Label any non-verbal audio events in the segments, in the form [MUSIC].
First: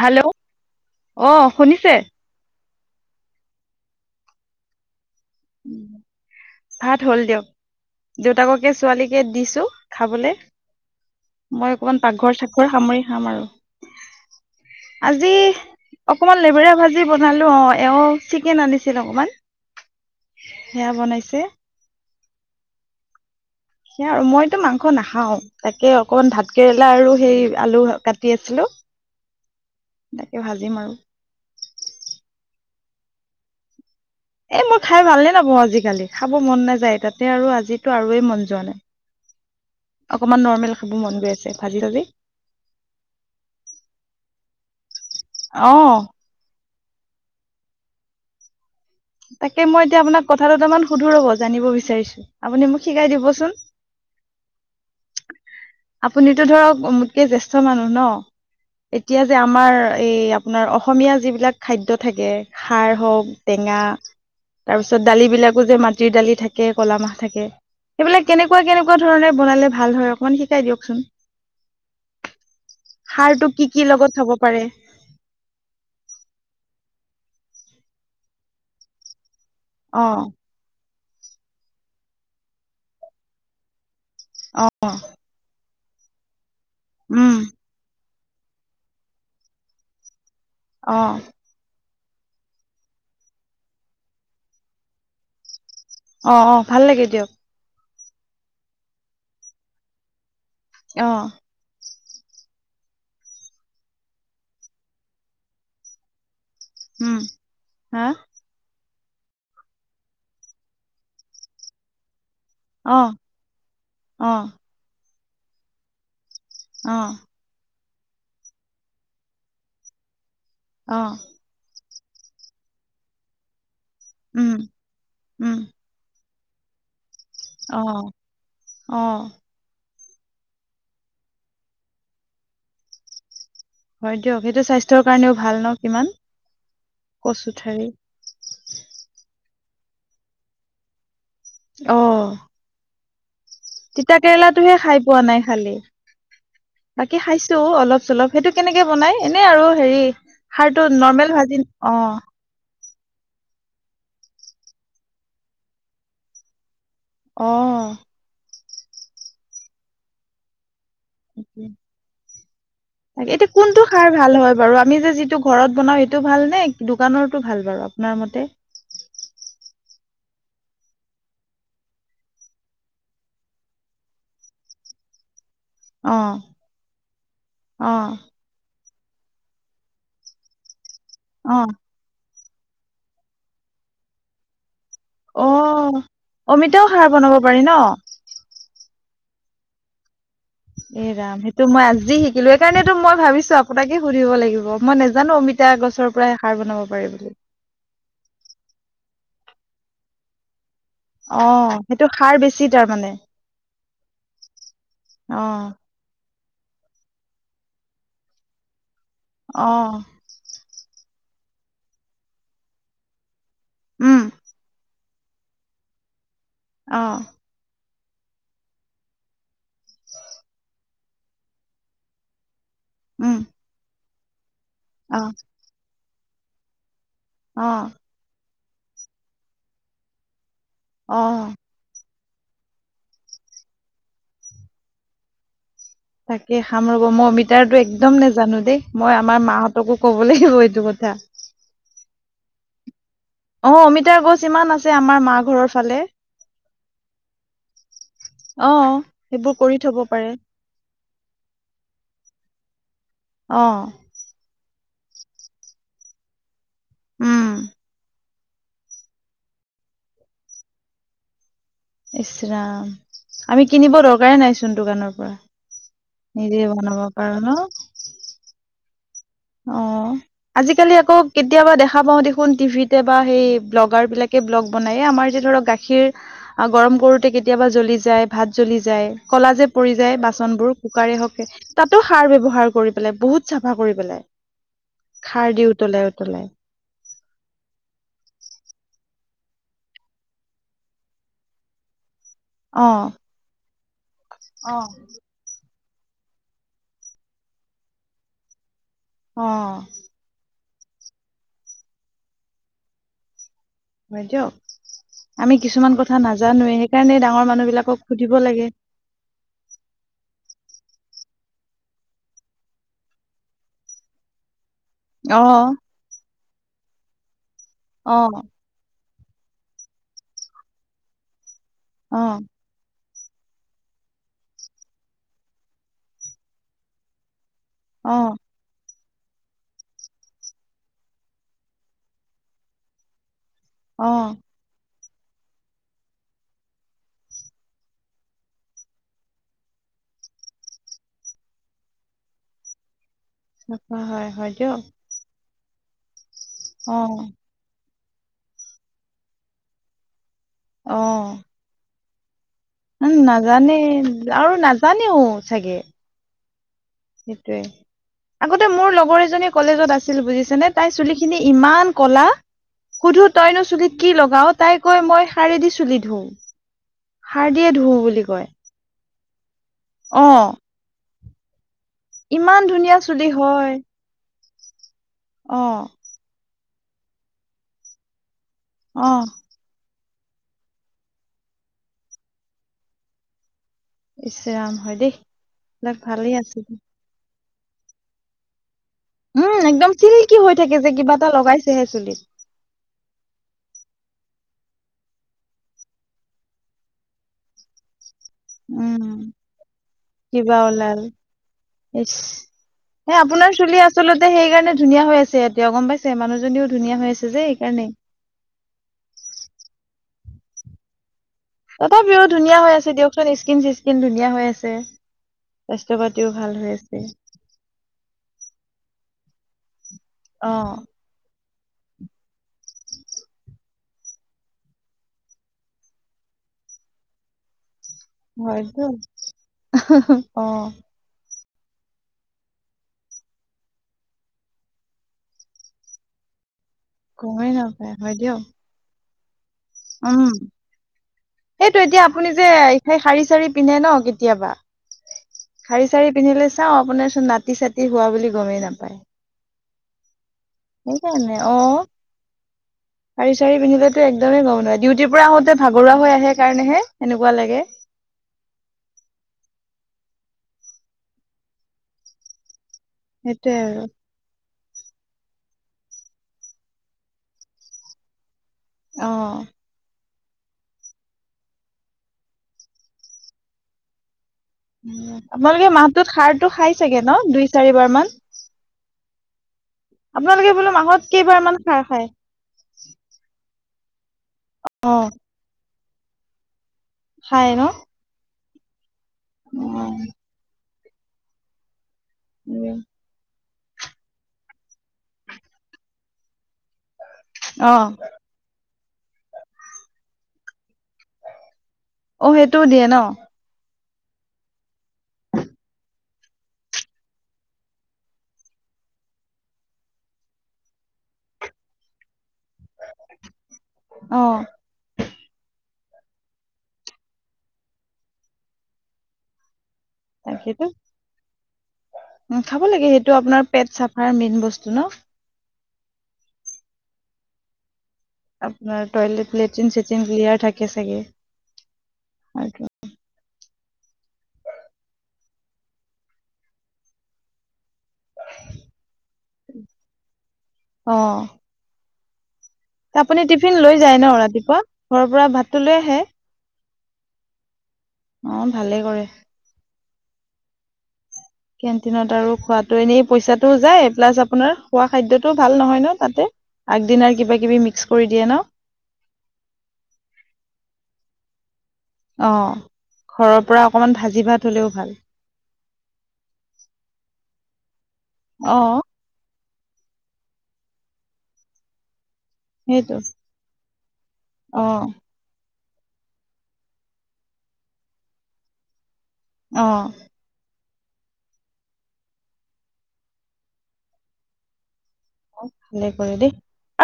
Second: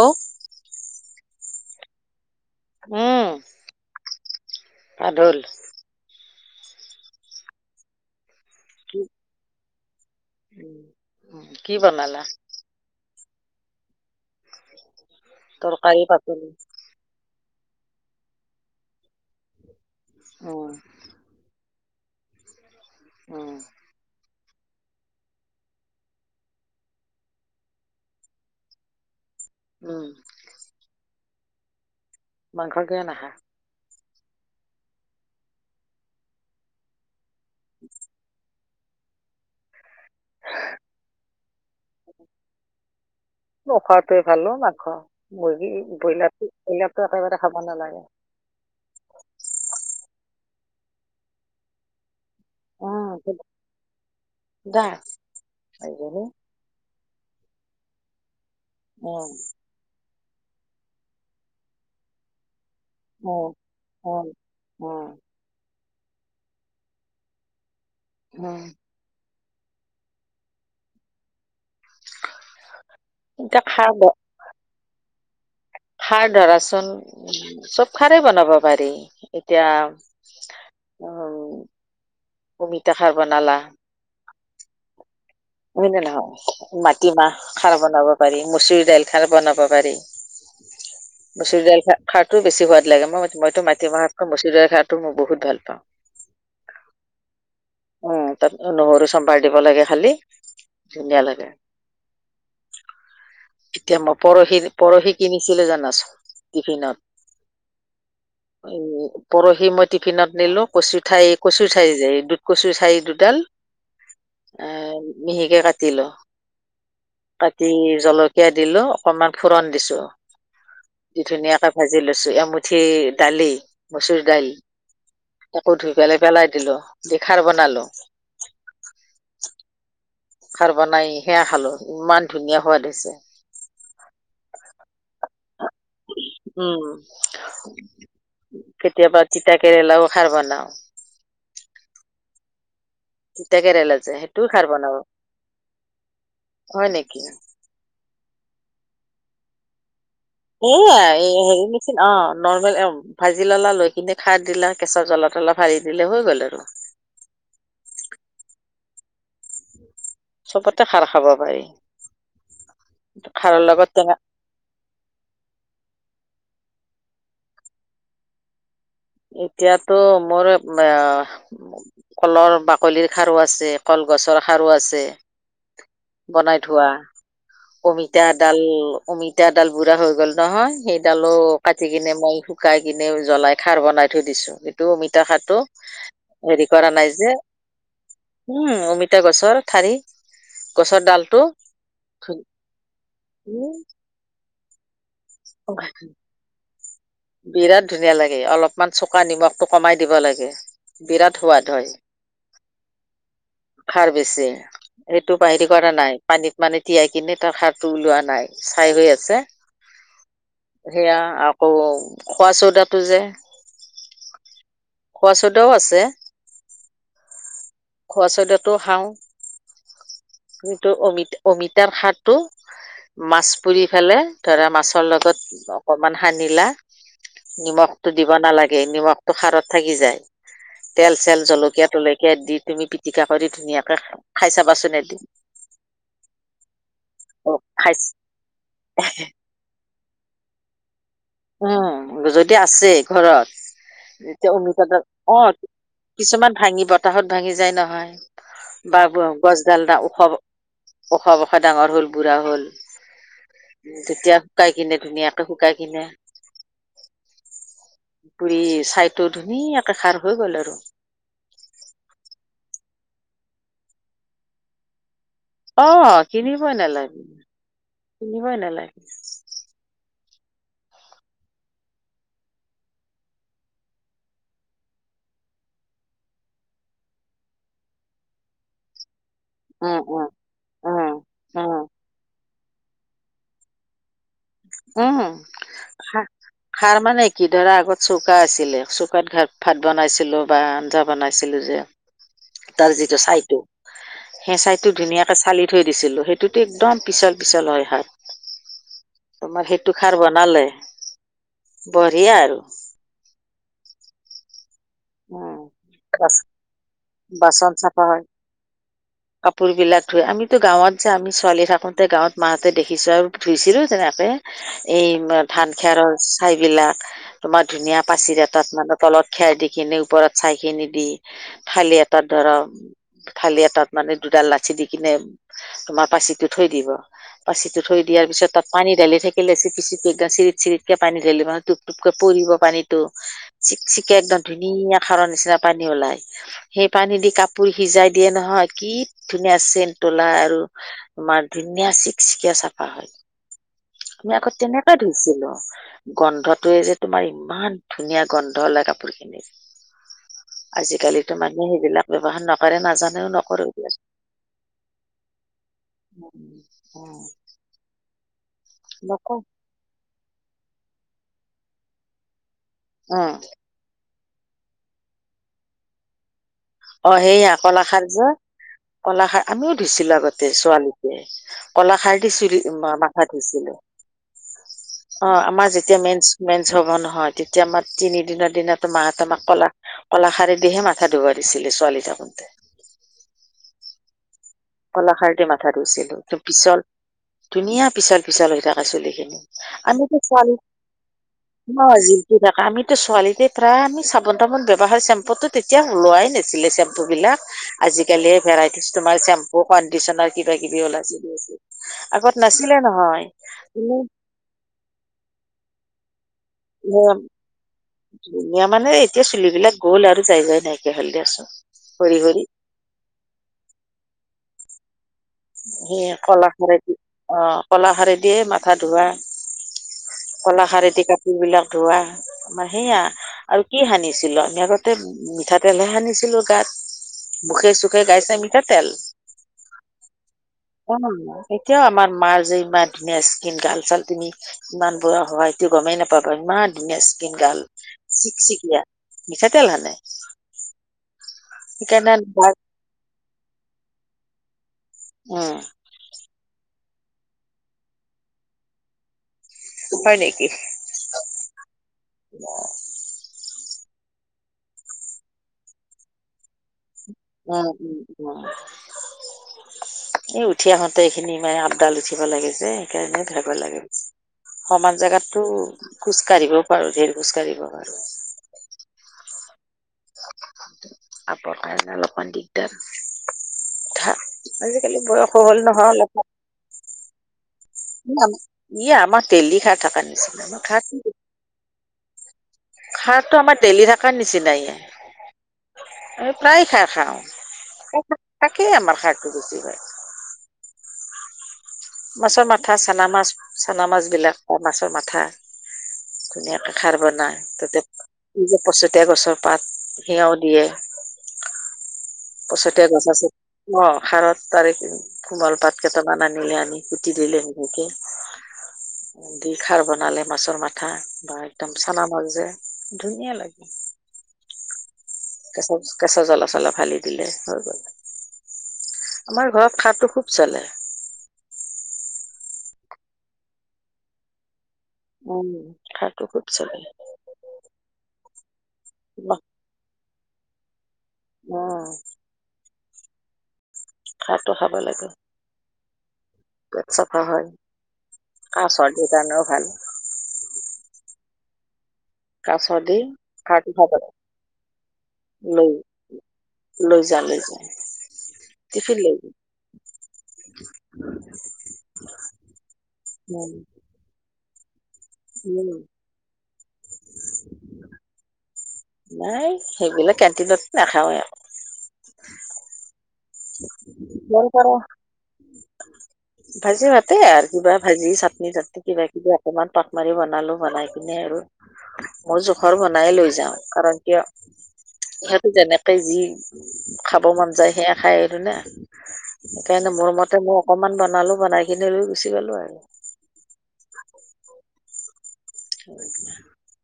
Hello অ শুনিছে- উম পাদোল ভাত হ'ল দিয়ক দেউতাককে ছোৱালীকে দিছো- খাবলে উম কি মই অকমান বনালা পাকঘৰ চাঘৰ সামৰি- খাম আৰু আজি তৰকাৰী অকমান পাচলি লেবেৰা ভাজি বনালো অহ এওঁ চিকেন আনিছিল অকমান উম সেয়া বনাইছে। উম সেইয়া আৰু মইতো মাংস নাখাওঁ তাকে অকমান ভাত কেৰেলা আৰু সেই আলু কাটি আছিলো। উম তাকে ভাজিম আৰু- মাংস কিয় নাখা। এ মই খাই ভাল নে নাপাওঁ আজিকালি খাব মন নাযায় তাতে আৰু আজি আৰুয়েই মন যোৱা নাই। অকনমান নৰ্মেল খাব মন গৈ আছে ভাজি চাজি নোখোৱাটোৱে ভাল মাংস মুৰ্গী অ ব্ৰইলাৰটো ব্ৰইলাৰতো একেবাৰে খাব নালাগে। তাকে মই এতিয়া আপোনাক কথাদুটামান সুধেৰ হ'ব জানিব বিচাৰিছো- আপুনি মোক শিকাই উম দিবচোন দা এইজনী আপুনিতটো ধৰক কে জেষ্ঠ মানুহ ন এতিয়া উম যে আমাৰ এই আপোনাৰ অসমীয়া যিবিলাক খাদ্য থাকে খাৰ হওঁক উম টেঙা উম তাৰপিছত উম দালি বিলাকো যে মাটিৰ দালি থাকে কলা মাহ থাকে সেইবিলাক উম কেনেকুৱা কেনেকুৱা ধৰণে বনালে ভাল হয় অকমান শিকাই দিয়কচোন- খাৰটো এতিয়া কি কি খাৰ ব লগত হব পাৰে খাৰ ধৰাচোন চব খাৰেই বনাব পাৰি এতিয়া অ অমিতা খাৰ বনালা অহ হয় নে নহয় মাটিমাহ খাৰ বনাব পাৰি মচুৰ দাইল খাৰ বনাব পাৰি অ মচুৰ দাল খাৰ খাৰটোও বেছি সোৱাদ লাগে মই মইতো মাটিমাহতকৈ মচো দালিৰ খাৰটো মই বহুত ভাল পাওঁ অহ অহ‌ ভাল লাগে দিয়ক উম তাত নহৰু চম্ভাৰ দিব লাগে খালি অ ধুনীয়া লাগে এতিয়া মই পৰহি পৰহি কিনিছিলো জানাচোন উম হা টিফিনত এই পৰহি মই টিফিনত নিলো কচু ঠাৰি কচু ঠাৰি যে এইটো কচু অ থাৰি দুডাল অ এ মিহিকে কাটিলো অ কাটি জলকীয়া দিলো অকনমান ফুৰণ দিছো অ ধুনীয়াকে ভাজি লৈছো এমুঠি দালি মচুৰ দাইল উম উম তাকো ধুই পেলাই পেলাই দিলো দে খাৰ অ বনালো অ খাৰ বনাই সেয়া খালো ইমান ধুনীয়া সোৱাদ হৈছে হয় দিয়ক সেইটো স্বাস্থ্যৰ কাৰণেও ভাল ন কিমান উম কচু ঠাৰি কেতিয়াবা তিতাঁ কেৰেলাও খাৰ বনাও অহ তিতা কেৰেলা যে তিতা সেইটোও খাৰ কেৰেলাটোহে বনাও খাই পোৱা নাই খালি হয় নেকি বাকী খাইছো অলপ চলপ সেইটো কেনেকে বনাই এনেই আৰু হেৰি সাৰটো এয়া নৰ্মেল ভাজি হেৰি মেচিন অ নৰ্মেল ভাজি ললা, লৈ কিনে খাৰ দিলা, কেঁচৰ জলা- তলা অলপ ভাৰি দিলে হৈ গ'ল আৰু। অ'হ চবতে খাৰ খাব পাৰি। এতিয়া খাৰৰ কোনটো লগত খাৰ টেঙা ভাল হয় বাৰু, আমি যে যিটো ঘৰত বনাও সেইটো ভাল নে? দোকানৰটো ভাল বাৰু আপোনাৰ মতে তো মোৰ এ কলৰ বাকলিৰ খাৰো আছে, কলগছৰ খাৰো আছে। অ বনাই থোৱা অ অমিতা ডাল অমিতা ডাল বুঢ়া হৈ গ'ল নহয় সেইডালো অ কাটি কিনে মই, শুকাই কিনে জ্বলাই খাৰ বনাই থৈ দিছো। অমিতা অ খাৰটো হেৰি অমিতাও কৰা সাৰ নাই যে বনাব পাৰি ন উম অমি তা গছৰ থাৰি এ ৰাম সেইটো মই আজি ধু- শিকিলো এই কাৰণেতো মই ভাবিছো উম, আপোনাকে সুধিব লাগিব মই নে জানো অমিতা গছৰ পৰাই খাৰ বনাব পাৰে বুলি। খোৱা নিমখটো কমাই দিব লাগে। বিৰাট অ, সোৱাদ হয় সেইটো খাৰ বেছি তাৰমানে। খাৰ বেছি, এইটো অ বাহিৰি কৰা নাই। পানীত মানে তিয়াই কিনে তাৰ খাৰ টো ওলোৱা নাই, চাই হৈ আছে। অ সেইয়া আকৌ খোৱা চউদাটো যে উম খোৱা চউদাও আছে অহ খোৱা চউদাটো খাও কিন্তু অমিতা-অমিতাৰ খাৰটো উম মাছ পুৰি ফেলে, ধৰা মাছৰ অ লগত অকমান সানিলা অ নিমখতো দিব নালাগে, নিমখতটো খাৰত থাকি যায়। অ তেল-চেল জলকীয়া তলকীয়া দি তুমি পিটিকা কৰি, ধুনীয়াকে খাই চাবাচোন এদিন তাকে খাম ৰব, মই অ, অমিতাৰ টো খাই একদম নেজানো দেই, মই আমাৰ মাহঁতকো ক'ব লাগিব এইটো কথা। উম, যদি আছে ঘৰত অ অমিতাৰ গছ যেতিয়া ইমান অমিতা আছে ডাল আমাৰ মা অ, ঘৰৰ ফালে কিছুমান ভাঙি, বতাহত ভাঙি যায় নহয়। অ বা সেইবোৰ কৰি গছডাল থব ডাল পাৰে ওখ-ওখ-ওখ ডাঙৰ হ'ল, বুঢ়া হ'ল। অ তেতিয়া শুকাই কিনে, ধুনীয়াকে শুকাই কিনে উম পুৰি চাইটো ধুনীয়াকে খাৰ হৈ গ'ল আৰু। ইচ ৰাম আমি কিনিব দৰকাৰে নাইচোন দোকানৰ পৰা। অ, নিজে কিনিবই বনাব নালাগিব, পাৰো ন কিনিবই নালাগে। অ আজিকালি আকৌ কেতিয়াবা দেখা পাওঁ, দেখোন টিভিতে বা সেই ব্লগাৰ বিলাকে, ব্লগ বনাই, এই আমাৰ যে ধৰক, গাখীৰ গৰম কৰোতে কেতিয়াবা জ্বলি যায়, ভাত জ্বলি যায়। ক'লা যে পৰি উম, যায় উম, বাচনবোৰ, উম, কুকাৰে হওক উম, তাতো খাৰ ব্যৱহাৰ কৰি পেলাই, বহুত চ উম, খা-খাৰ মানে কি ধৰা আগতৱ্য চৌকা আছিলে, চৌকাত ঘ ভাত বনাইছিলো বা আঞ্জা বনাইছিলো যে অ তাৰ যিটো ছাইটো, সেই অ ছাইটো ধুনীয়াকে চালি থৈ দিছিলো, সেইটোতে একদম পিছল- পিছল হয় হাত। তোমাৰ সেইটো খাৰ বনালে, বঢ়িয়া আৰু বাইদউ উম, আমি কিছুমান কথা বাচ নাজানোৱে, সেইকাৰণে ডাঙৰ মানুহ বাচন চাফা বিলাকক হয়। সুধিব লাগে। কাপোৰ বিলাক ধুই আমি কিন্তু গাঁৱত যে আমি ছোৱালী থাকোতে গাঁৱত মাহঁতে দেখিছো আৰু ধুইছিলো তেনেকে এই অ ধান খেৰৰ ছাইবিলাক তোমাৰ ধুনীয়া অ পাচি এটাত মানে তলত খেৰ দি খিনি ওপৰত চাই খিনি দি থালি অ এটাত ধৰ থালি এটাত মানে দুডাল লাচি দি কিনে তোমাৰ পাচিটো থৈ দিব পাচিটো থৈ অ দিয়াৰ পিছত তাত পানী দালি থাকিলে চিপি চিপি একদম চিৰিত চিৰিতকে পানী দিলে মানে টোপ টোপকে পৰিব পানীতটো শিক অ চিকে একদম ধুনীয়া সাৰৰ নিচিনা পানী ওলাই সেই পানী দি কাপোৰ সিজাই দিয়ে নহয় কি ধুনীয়া চেন ওলায় আৰু তোমাৰ ধুনীয়া চিকচিকীয়া চাফা হয় চাফা হয় আমি আকৌ হয় দিয়ক তেনেকুৱা ধুইছিলো গন্ধটোয়ে যে অ তোমাৰ ইমান ধুনীয়া গন্ধ ওলায় কাপোৰ খিনি অ আজিকালিতো মানুহে সেইবিলাক ব্যৱহাৰ ন উম নাজানে আৰু নাজানেও চাগে সেইটোয়ে আগতে মোৰ লগৰ নকয় এজনী কলেজত আছি ছিল বুজিছে নে তাই চুলি খিনি ইমান কলা অ সুধো তইনো চুলিত কি লগাও তাই কৈ মই শাৰে দি চুলি ধোও অ সেইয়া কলাখাৰ যে কলা খাৰ আমিও ধুইছিলো অ আগতে ছোৱালীটে কলাখাৰ দি চৰি ইমান ধুনীয়া মাথা চুলি ধইছিলো হয় অ আমাৰ যেতিয়া মেইন ম হব নহয় তেতিয়া আমাৰ তিনিদিনৰ দিনা অ মাই তোমাক কলা কলাশাৰি দিহে মাথা ধুব দিছিলে ছোৱালী থাকোঁতে ইচৰাম হয় দেই কলাখাৰদি মাথা এইবিলাক ধৰুইছিলো ভালেই আছিল পিছল ধুনীয়া পিছল পিছল হৈ থাক পাচলি খিনি উম একদম আমি তো চিল্কি ছোৱালী হৈ থাকে যে কিবা এটা লগাইছেহে ন চুলিত জিমটি ডেকা আমি ছোৱালীতে প্ৰায় আমি চাবোন চাবোন ব ব্যৱহাৰ চেম্পুতো তেতিয়া ওলোৱাই নাছিলে চেম্পু বিলাক আজিকি গলে ভেৰাইটিজ তোমাৰ উম চেম কডিচনাৰ কিবা কিবি ওলাই আগত ইচ নাছিলে নহয় সেই কাৰণে ধুনীয়া হৈছে আছে এতিয়া গম পাইছে মানুহজনীও ধুনীয়া হৈ আছে যে সেইকাৰণে ধুনীয়া মানে এতিয়া চুলিবিলাক গ'ল আৰু যাই যাই নাইকিয়া হ'ল দিয়াচোন তাত সৰি বিয় সৰি ধুনীয়া হৈ আছে দিয়কচোন স্কিন চি্কিন ধুনীয়া হৈ আছে। স্বাস্থ্য পাতিও ভাল হৈ কলাশাৰদি আছে অ কলাশাৰদি দিয়ে মাথা ধোৱা অ কলাখাৰ এটি কাপোৰ বিলাক ধোৱা আমাৰ সেয়া আৰু কি সানিছিলো আমি আগতে মিঠাতেলহে সানিছিলো গাত মুখে চুখে গাইছাই হয়তো মিঠাতেল অ অ এতিয়াও আমাৰ মাৰ যে ইমান ধুনীয়া স্কম গাল চাল তুমি ইমান বুঢা হোৱাইটো গমেই নাপাবা ইমান ধুনীয়া ইচকন গমেই গাল নাপায় হয় দিয়ক চিক চিক মিঠাতেল হানে উম সেইটো এতিয়া আপুনি যে খ শাৰী চাৰী পিন্ধে ন কেতিয়াবা? উম শাৰী চাৰী পিন্ধিলে চাও আপোনাৰ চোন নাতি চাতি হোৱা বুলি গমেই নাপায়। হয় নেকি? সেইকাৰণে অ সাৰি চাৰি পিন্ধিলে? একদমেই গ'ম নাপায় ডিউটিৰ পৰা আহোতে ভাগৰুৱা হৈ আহে কাৰণেহে এনেকুৱা লাগে উম উম উম। এই উঠি আহোতে এইখিনি মানে আপডাল উঠিব লাগে যে সেইকাৰণে ভাব সেইটোয়ে লাগে। আৰু সমান জোগাততো খোজ কাঢ়িবও পাৰো ধেৰ খোজ কাঢ়িব পাৰো। আহ আপৰ কাৰণে অলপমান দিগদাৰ ওঠা আপোনালোকে মাহটোত সাৰটো খাই চাগে ন দুই চাৰিবাৰ মান ই আমাৰ দেলি খাৰ থকাৰ আপোনালোকে নিচিনা আমাৰ বোলো খাৰ মাহত কেইবাৰ মান খাৰ খায় খাৰটো আমাৰ দেলি থকাৰ নিচিনাই অ এ প্ৰায় খাই খাই ন খাওঁ ত তাকেই আমাৰ সাৰটো বেছি হয়। অ মাছৰ মাথা চানা মাছ চানা মাছ বিলাক মাছৰ মাথা ধুনীয়াকে। খাৰ বনাই অ তাতে পচতীয়া গছৰ পাত সেয়াও দিয়ে। অ সেইটোও দিয়ে পছতীয়া ন। গছ আছে অ সাৰত তাৰে কোমল পাত কেইটামান আনিলে আনি কুটি দিলে সেনেকে দি খাৰ বনালে মাছৰ মাথা বা একদম চানা মাছ যে ধুনীয়া লাগে। অ কেচ কেঁচৰ জলপ চলপ ফালি দিলে হৈ গল আমাৰ ঘৰত খাৰটো খুব চলে। তাকেইতো খাব লাগে সেইটো আপোনাৰ পেট চাফাৰ মেইন বস্তু ন। উম সাৰটো খুব চলে। আপোনাৰ টয়লেট লেট্ৰিন চেট্ৰিন ক্লিয়াৰ থাকে চাগে। অহ আৰু। সাৰটো খাব লাগে পেট চাফা হয়। কাহ চৰ্দি কাৰণেও ভাল। অ কাহ চৰ্দি তা আপুনি টিফিন লৈ যায় ন ৰাতিপুৱা ঘৰৰ পৰা ভাতটো লৈ আহে লৈ যায়, লৈ যায়। অ ভালেই কৰে। উ কেণ্টিনত আৰু খোৱাতো এনেই পইছাটো উম যায় প্লাছ আপোনাৰ খোৱা খাদ্যটো ভাল উম নহয় ন তাতে আগদিনাৰ কিবা কিবি মিক্স কৰি দিয়ে ন। নাই সেইবিলাক কেণ্টিনত নাখাওৱে। অ ঘৰৰ পৰা অকমান ভাজি বৰ ভাত পাৰ হলেও ভাল। ভাজি ভাতে আৰু কিবা ভাজি চাটনি অ টাটনি কিবা কিবি আৰ ইমান টমাৰি বনালোঁ বনাই কিনে আৰু। মোৰ জোখৰ সেইটো বনাই লৈ যাওঁ কাৰণ কিয় অ সে যেনেকে যি খাব মন যায় সেয়া খাই আৰু না। অ সেইকাৰণে মোৰ মতে মো অকমান বনালো বনাই কিনে লৈ গুচি গলো আৰু। অ ভালে কৰে দেই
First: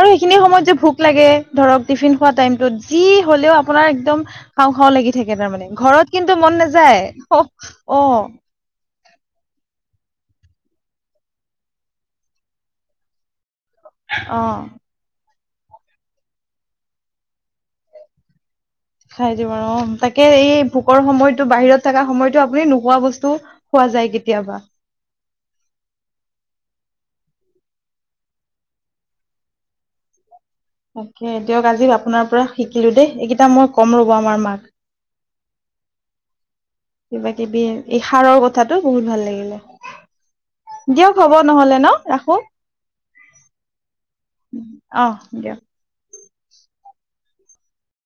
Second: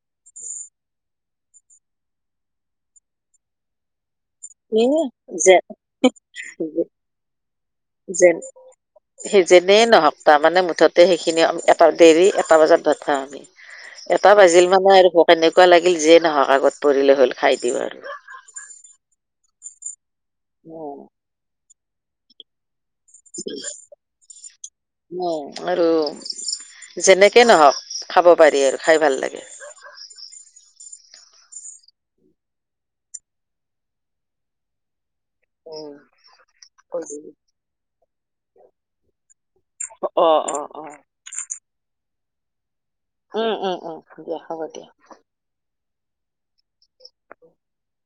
আৰু। খিনি সময়ত যে ভোক লাগে ধৰক টিফিন খোৱা টাইমটোত যি হ'লেও আপোনাৰ একদম। খাওঁ এ খাওঁ লাগি থাকে যে তাৰমানে ঘৰত কিন্তু মন নাযায় অ। যেন সি যিনেই নহক তাৰমানে মুঠতে সেইখিনি এটা দেৰি এটা বজাত ভাত খাওঁ আমি। এটা বাজিল অ মানে আৰু ভোক তেনেকুৱা লাগিল যিয়ে নহওক আগত পৰিলে হ'ল খাই দিওঁ আৰু। খাই দিম আৰু অ তাকে এই উম ভোকৰ সময়তো বাহিৰত থকা সময়তো আপুনি নো খোৱা বস্তু খোৱা যায় কেতিয়াবা। উম আৰু। যেনেকে নহওক খাব পাৰি আৰু খাই ভাল লাগে। তাকে দিয়ক আজি আপোনাৰ পৰা শিকিলো দেই এইগেটা মই কম ৰ'ব আমাৰ মাক। উম কিবা কিবি এই সাৰৰ কথাটো বহুত ভাল অ অ অ লাগিলে। দিয়ক হ'ব নহ'লে ন ৰাখোঁ। উম উম উম দিয়া হ'ব দিয়া। অহ দিয়ক। [UNINTELLIGIBLE]